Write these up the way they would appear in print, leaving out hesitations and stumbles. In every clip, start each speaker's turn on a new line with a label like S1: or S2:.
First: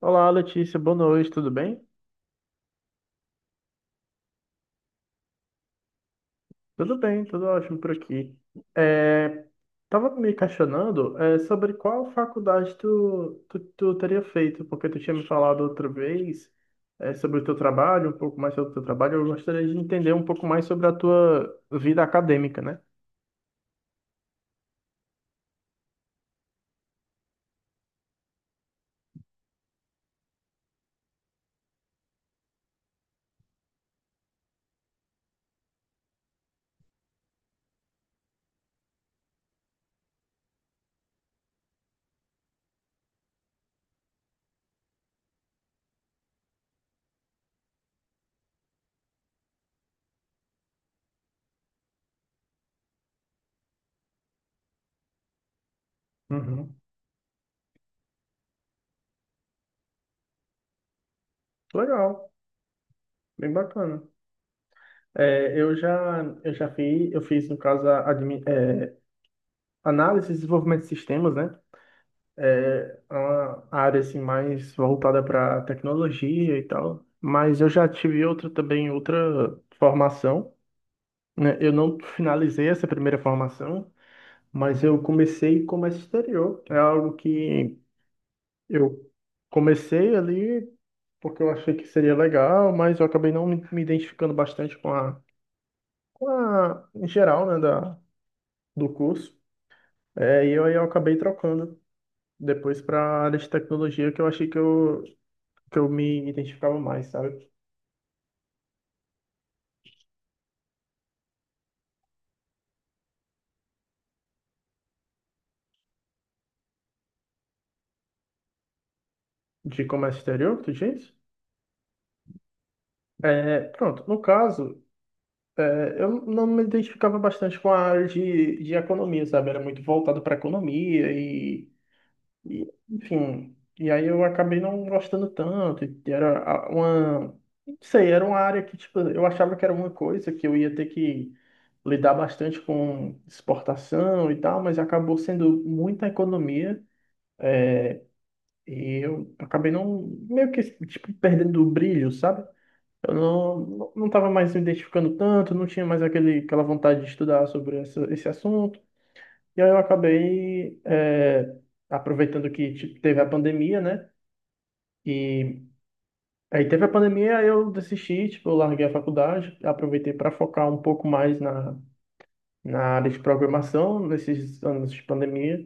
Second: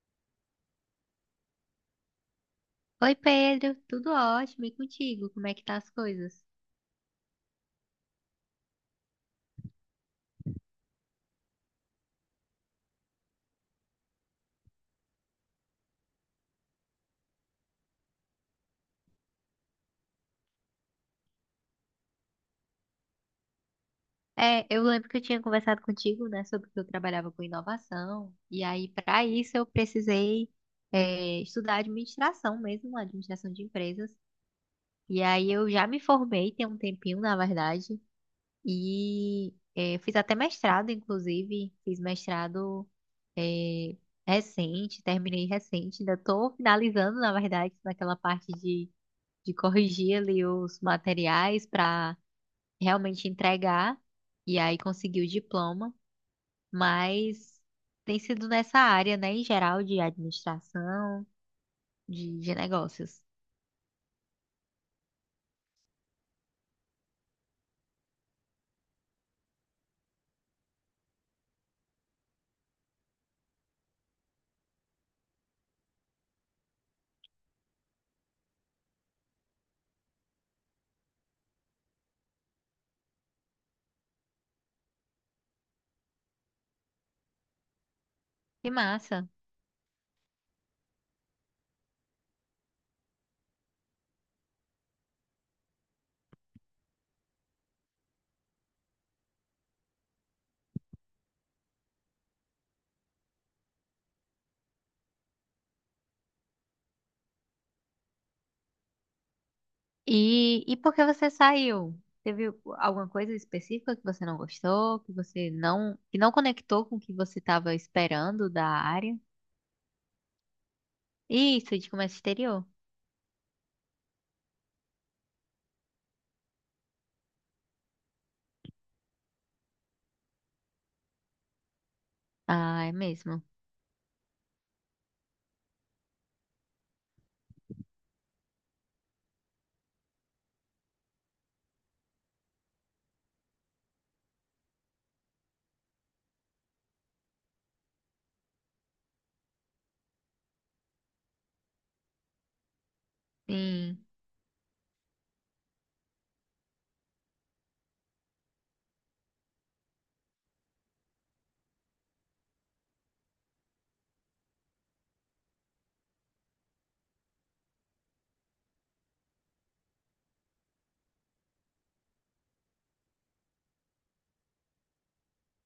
S1: Olá, Letícia, boa noite, tudo bem?
S2: Oi, Pedro, tudo ótimo e contigo? Como é que tá as coisas?
S1: Tudo bem, tudo ótimo por aqui. É, tava me questionando, sobre qual faculdade tu teria feito, porque tu tinha me falado outra vez, sobre o teu trabalho, um pouco mais sobre o teu trabalho. Eu gostaria de entender um pouco mais sobre a tua vida acadêmica, né?
S2: É, eu lembro que eu tinha conversado contigo, né, sobre que eu trabalhava com inovação, e aí para isso eu precisei estudar administração mesmo, administração de empresas. E aí eu já me formei tem um tempinho, na verdade, e fiz até mestrado, inclusive, fiz mestrado é, recente, terminei recente, ainda estou finalizando, na verdade, naquela parte de corrigir ali os materiais para realmente entregar e aí conseguir o diploma,
S1: Uhum.
S2: mas tem sido nessa área, né, em geral de administração,
S1: Legal,
S2: de negócios.
S1: bem bacana. Eu fiz, no caso, análise e desenvolvimento de sistemas, né? É uma área assim mais voltada para tecnologia e tal, mas eu já tive outra também, outra formação, né? Eu não finalizei essa primeira formação, mas eu comecei comércio exterior. É algo que
S2: Que
S1: eu
S2: massa.
S1: comecei ali porque eu achei que seria legal, mas eu acabei não me identificando bastante com a, em geral, né, do curso. Aí eu acabei trocando depois para a área de tecnologia, que eu achei que eu me identificava mais, sabe?
S2: E por que você saiu? Teve alguma coisa específica que você não gostou, que você não, que não conectou com o que você estava esperando da área?
S1: De comércio exterior, tu diz?
S2: Isso, de comércio exterior.
S1: Pronto, no caso, eu não me identificava bastante com a área de economia, sabe? Era muito voltado para economia e,
S2: Ah, é mesmo.
S1: enfim. E aí eu acabei não gostando tanto. E era uma. Não sei, era uma área que, tipo, eu achava que era uma coisa que eu ia ter que lidar bastante com exportação e tal, mas acabou sendo muita economia. E eu acabei não, meio que, tipo, perdendo o brilho, sabe? Eu não, não,
S2: Sim.
S1: não tava mais me identificando tanto, não tinha mais aquele, aquela vontade de estudar sobre essa, esse assunto. E aí eu acabei, aproveitando que, tipo, teve a pandemia, né? E aí teve a pandemia, aí eu desisti, tipo, eu larguei a faculdade, aproveitei para focar um pouco mais na, área de programação nesses anos de pandemia.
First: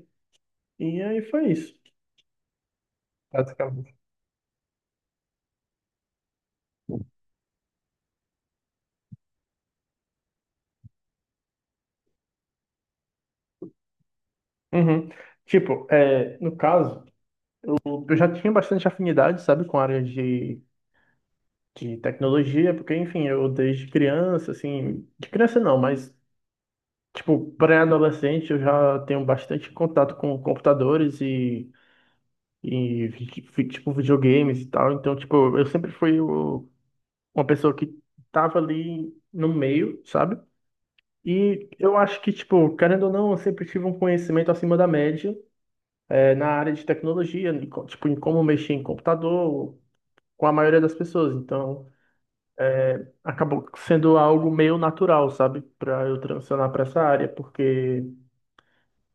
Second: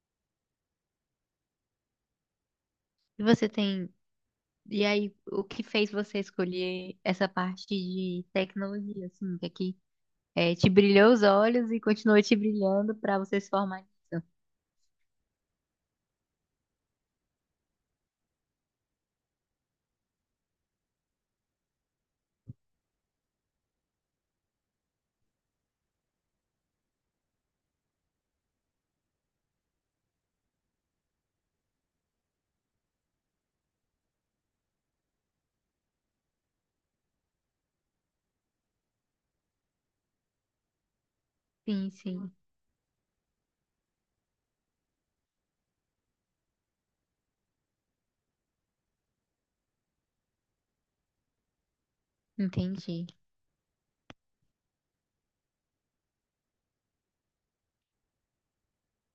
S1: E aí foi isso,
S2: E você tem.
S1: basicamente.
S2: E aí, o que fez você escolher essa parte de tecnologia, assim, que aqui te brilhou os olhos e continua te brilhando para você se formar?
S1: Uhum. Tipo, no caso. Eu já tinha bastante afinidade, sabe, com a área de tecnologia, porque, enfim, eu desde criança, assim, de criança não, mas, tipo, pré-adolescente eu já tenho bastante contato com computadores e tipo, videogames e tal, então, tipo, eu sempre fui uma pessoa que tava ali no meio, sabe? E
S2: Sim,
S1: eu acho
S2: sim,
S1: que, tipo, querendo ou não, eu sempre tive um conhecimento acima da média, na área de tecnologia, tipo, em como mexer em computador, com a maioria das pessoas. Então,
S2: entendi.
S1: acabou sendo algo meio natural, sabe, para eu transicionar para essa área, porque,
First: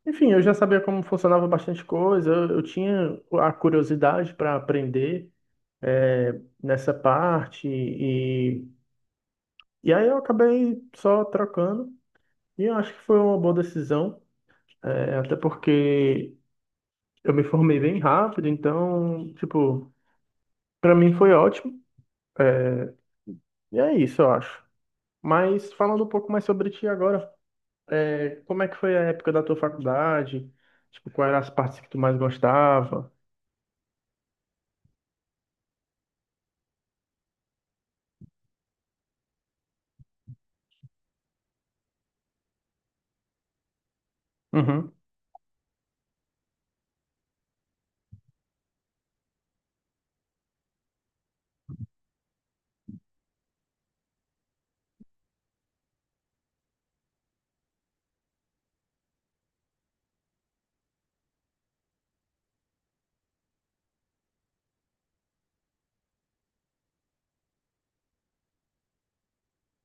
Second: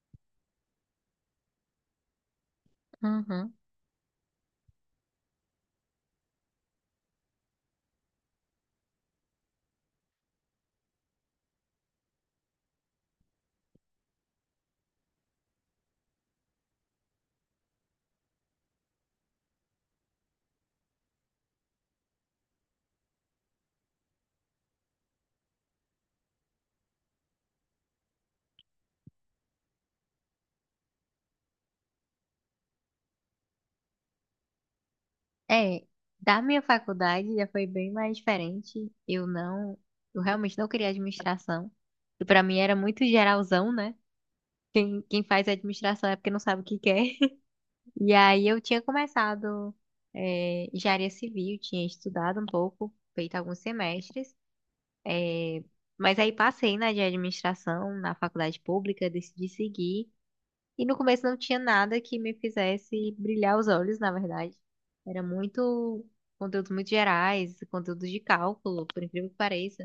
S1: enfim, eu já sabia como funcionava bastante coisa, eu tinha a
S2: Uhum.
S1: curiosidade para aprender nessa parte e aí eu acabei só trocando e eu acho que foi uma boa decisão, até porque eu me formei bem rápido, então, tipo, para mim foi ótimo e é isso, eu acho. Mas falando um pouco mais sobre ti agora. Como é que foi a época da tua faculdade? Tipo, quais eram as partes que tu mais gostava?
S2: É, da minha faculdade já foi bem mais diferente. Eu não, eu realmente não queria administração. E para mim era muito geralzão, né?
S1: Uhum,
S2: Quem faz administração é porque não sabe o que quer. E aí eu tinha começado engenharia civil, tinha estudado um pouco, feito alguns semestres. É, mas aí passei na de administração, na faculdade pública, decidi seguir. E no começo não tinha nada que me fizesse brilhar os olhos, na verdade. Era muito conteúdos muito gerais, conteúdos de cálculo, por incrível que pareça.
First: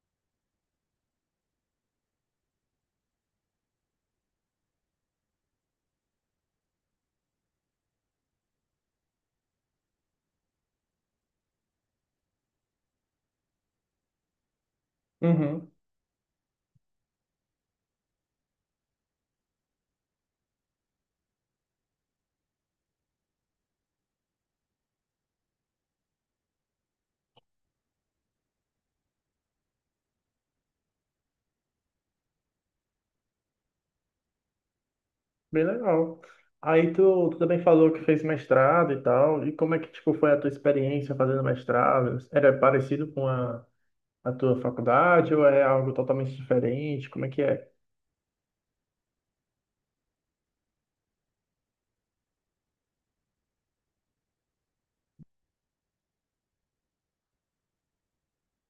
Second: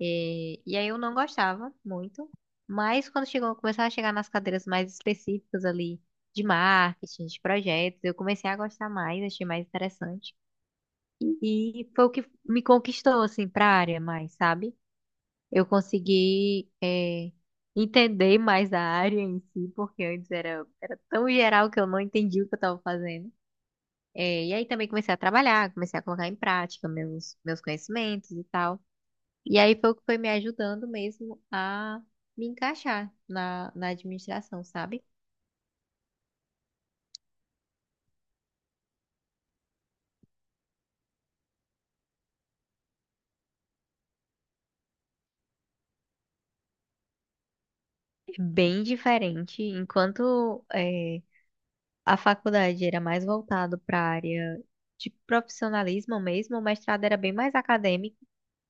S2: É, e aí eu não gostava muito. Mas quando chegou, começava a chegar nas cadeiras mais específicas ali de marketing, de projetos, eu comecei a gostar mais, achei mais interessante. E foi o que me conquistou, assim, para a área mais, sabe? Eu
S1: uhum.
S2: consegui, entender mais a área em si, porque antes era, era tão geral que eu não entendia o que eu estava fazendo. E aí também comecei a trabalhar, comecei a colocar em prática meus conhecimentos e tal. E aí foi o que foi me ajudando mesmo a me encaixar na, na administração, sabe?
S1: Bem legal. Aí tu também falou que fez mestrado e tal. E como é que, tipo, foi a tua experiência fazendo mestrado? Era parecido com a tua faculdade ou é algo totalmente diferente? Como é que é?
S2: É bem diferente. Enquanto a faculdade era mais voltado para a área de profissionalismo mesmo, o mestrado era bem mais acadêmico.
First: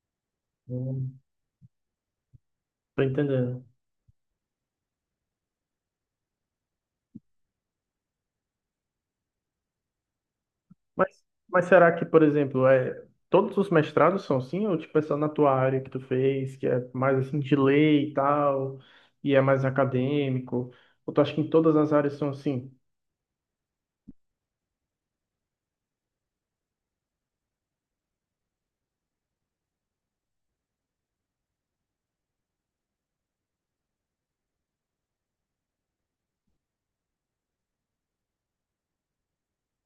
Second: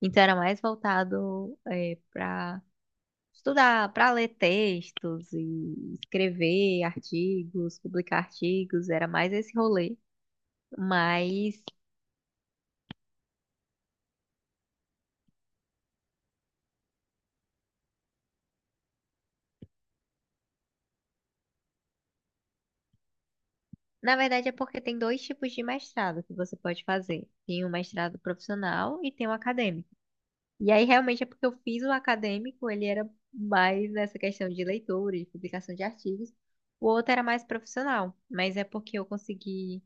S2: Então era mais
S1: Não
S2: voltado para
S1: tô entendendo.
S2: estudar, para ler textos e escrever artigos, publicar artigos, era mais esse rolê.
S1: Mas,
S2: Mas
S1: mas será que, por exemplo, todos os mestrados são assim? Ou tipo, é só na tua área que tu fez, que é mais assim de lei e tal, e é mais acadêmico? Ou tu acha que em todas as áreas são assim?
S2: na verdade é porque tem dois tipos de mestrado que você pode fazer. Tem o mestrado profissional e tem o acadêmico. E aí realmente é porque eu fiz o acadêmico, ele era mais nessa questão de leitura, de publicação de artigos. O outro era mais profissional, mas é porque eu consegui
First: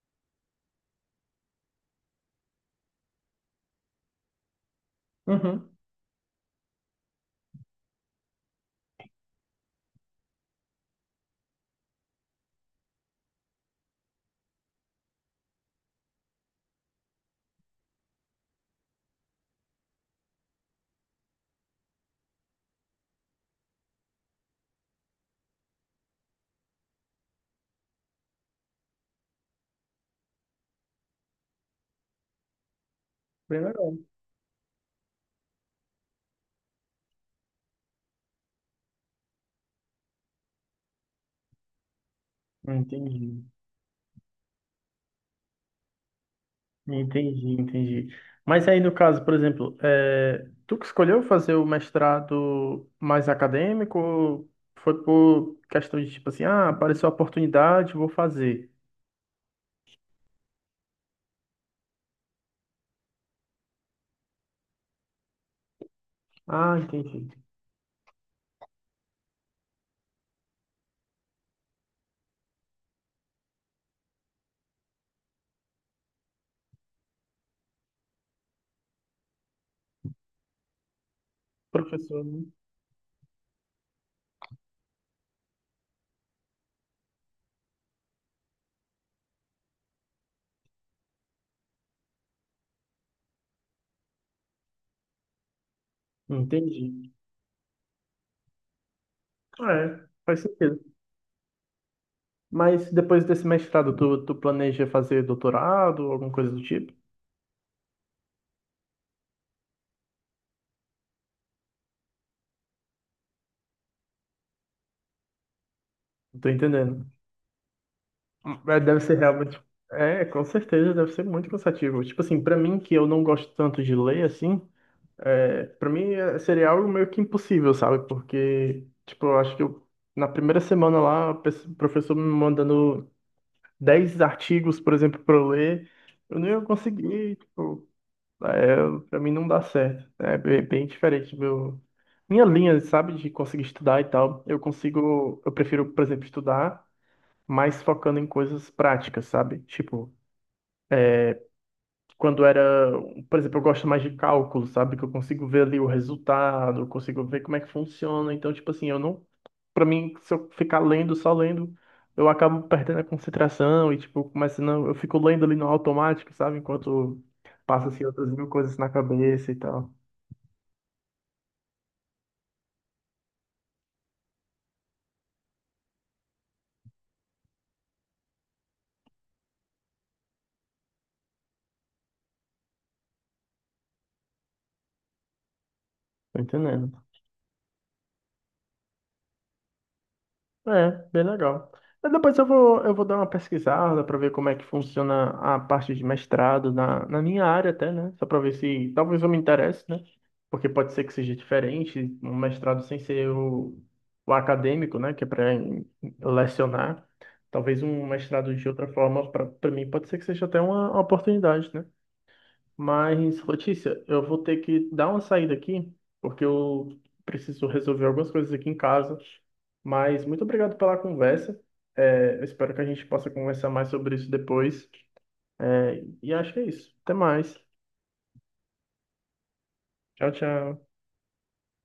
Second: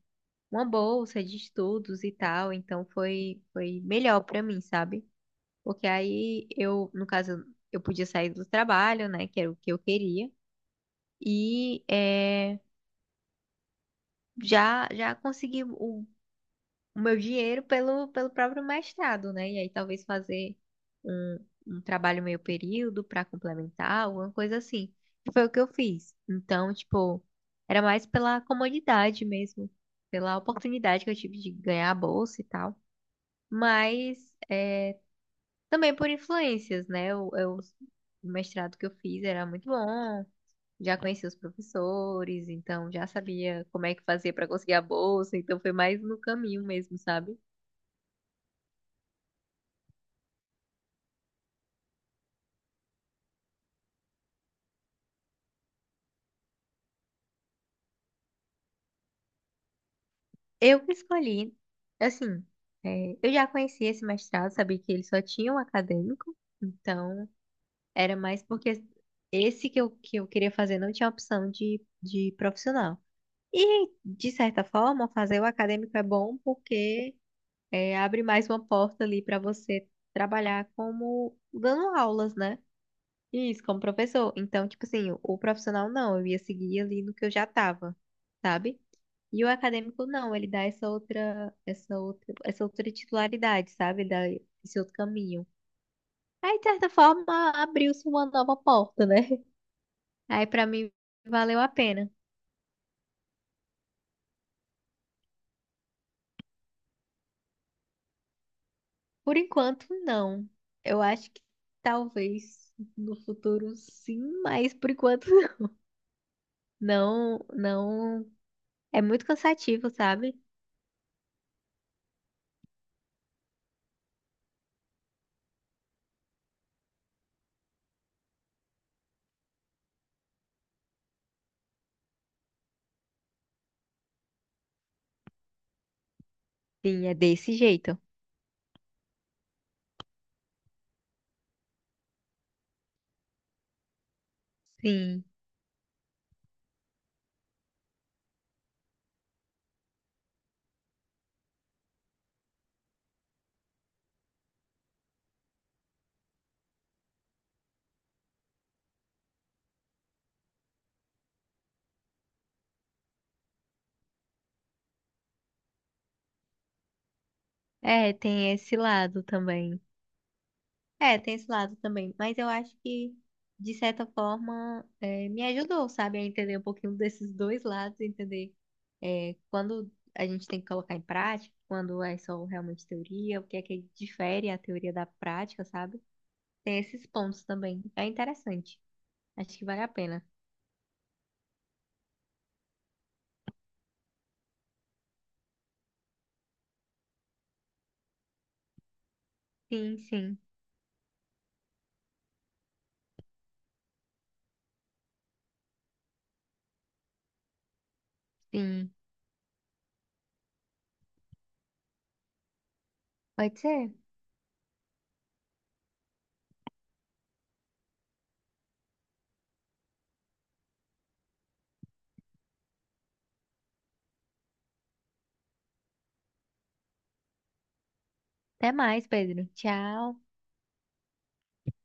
S2: uma bolsa de estudos e tal, então foi melhor pra mim, sabe?
S1: Uhum,
S2: Porque aí eu, no caso, eu podia sair do trabalho, né, que era o que eu queria, e já consegui o meu dinheiro pelo próprio mestrado, né? E aí talvez fazer um, um trabalho meio período pra complementar, alguma coisa assim. E foi o que eu fiz. Então, tipo, era mais pela comodidade mesmo, pela oportunidade que eu tive de ganhar a bolsa e tal.
S1: bem legal.
S2: Mas é, também por influências, né? O mestrado que eu fiz era muito bom, já conheci os professores, então já
S1: Entendi,
S2: sabia como é que fazia para conseguir a bolsa, então foi mais no caminho mesmo, sabe?
S1: entendi, entendi. Mas aí no caso, por exemplo, tu que escolheu fazer o mestrado mais acadêmico, ou foi por questão de tipo assim, ah, apareceu a oportunidade, vou fazer.
S2: Eu que escolhi, assim, eu já conhecia esse mestrado, sabia que ele só tinha um acadêmico,
S1: Ah,
S2: então
S1: entendi.
S2: era mais porque esse que eu queria fazer não tinha opção de profissional. E, de certa forma, fazer o acadêmico é bom porque abre mais uma porta ali para você trabalhar como dando
S1: Professor,
S2: aulas,
S1: né?
S2: né? Isso, como professor. Então, tipo assim, o profissional não, eu ia seguir ali no que eu já tava, sabe? E o acadêmico não, ele dá essa outra titularidade, sabe? Ele dá esse outro caminho. Aí, de
S1: Entendi.
S2: certa forma, abriu-se uma nova porta, né?
S1: É, faz
S2: Aí, pra
S1: sentido.
S2: mim, valeu a pena.
S1: Mas depois desse mestrado, tu planeja fazer doutorado ou alguma coisa do tipo?
S2: Por enquanto, não. Eu acho que talvez no futuro sim, mas por enquanto
S1: Não tô entendendo.
S2: não, não.
S1: É, deve
S2: É
S1: ser
S2: muito
S1: realmente.
S2: cansativo,
S1: É,
S2: sabe?
S1: com certeza, deve ser muito cansativo. Tipo assim, pra mim, que eu não gosto tanto de ler, assim, pra mim seria algo meio que impossível, sabe? Porque, tipo, eu acho que eu, na primeira semana lá, o professor me mandando 10 artigos, por exemplo, pra eu ler, eu não ia
S2: Sim, é
S1: conseguir,
S2: desse
S1: tipo.
S2: jeito.
S1: É, para mim não dá certo. É bem, bem diferente meu minha linha, sabe, de conseguir estudar e tal. Eu
S2: Sim.
S1: consigo, eu prefiro, por exemplo, estudar mais focando em coisas práticas, sabe? Tipo, quando era, por exemplo, eu gosto mais de cálculo, sabe, que eu consigo ver ali o resultado, eu consigo ver como é que funciona. Então, tipo assim, eu não, para mim, se eu ficar lendo, só lendo, eu acabo perdendo a concentração e tipo, começando, eu fico lendo ali no automático, sabe, enquanto passa assim
S2: É,
S1: outras mil
S2: tem esse
S1: coisas na
S2: lado
S1: cabeça e
S2: também.
S1: tal.
S2: É, tem esse lado também. Mas eu acho que, de certa forma, me ajudou, sabe, a entender um pouquinho desses dois lados, entender quando a gente tem que colocar em prática, quando é só realmente teoria, o que é que difere a teoria da prática, sabe?
S1: Tô
S2: Tem
S1: entendendo.
S2: esses pontos também. É interessante. Acho que vale a pena.
S1: É, bem legal. Mas depois eu vou, dar uma pesquisada para ver como é que funciona a parte de mestrado na, minha área até, né? Só para ver se talvez eu me interesse,
S2: Sim,
S1: né?
S2: sim,
S1: Porque pode ser que seja diferente, um mestrado sem ser o acadêmico, né? Que é para lecionar. Talvez um mestrado de outra
S2: sim.
S1: forma, para mim, pode ser que seja até uma oportunidade, né? Mas,
S2: Pode ser.
S1: Letícia, eu vou ter que dar uma saída aqui, porque eu preciso resolver algumas coisas aqui em casa. Mas muito obrigado pela conversa. Eu espero que a gente possa conversar mais sobre isso depois. E acho que é isso. Até mais.
S2: Até mais, Pedro. Tchau.
S1: Tchau, tchau.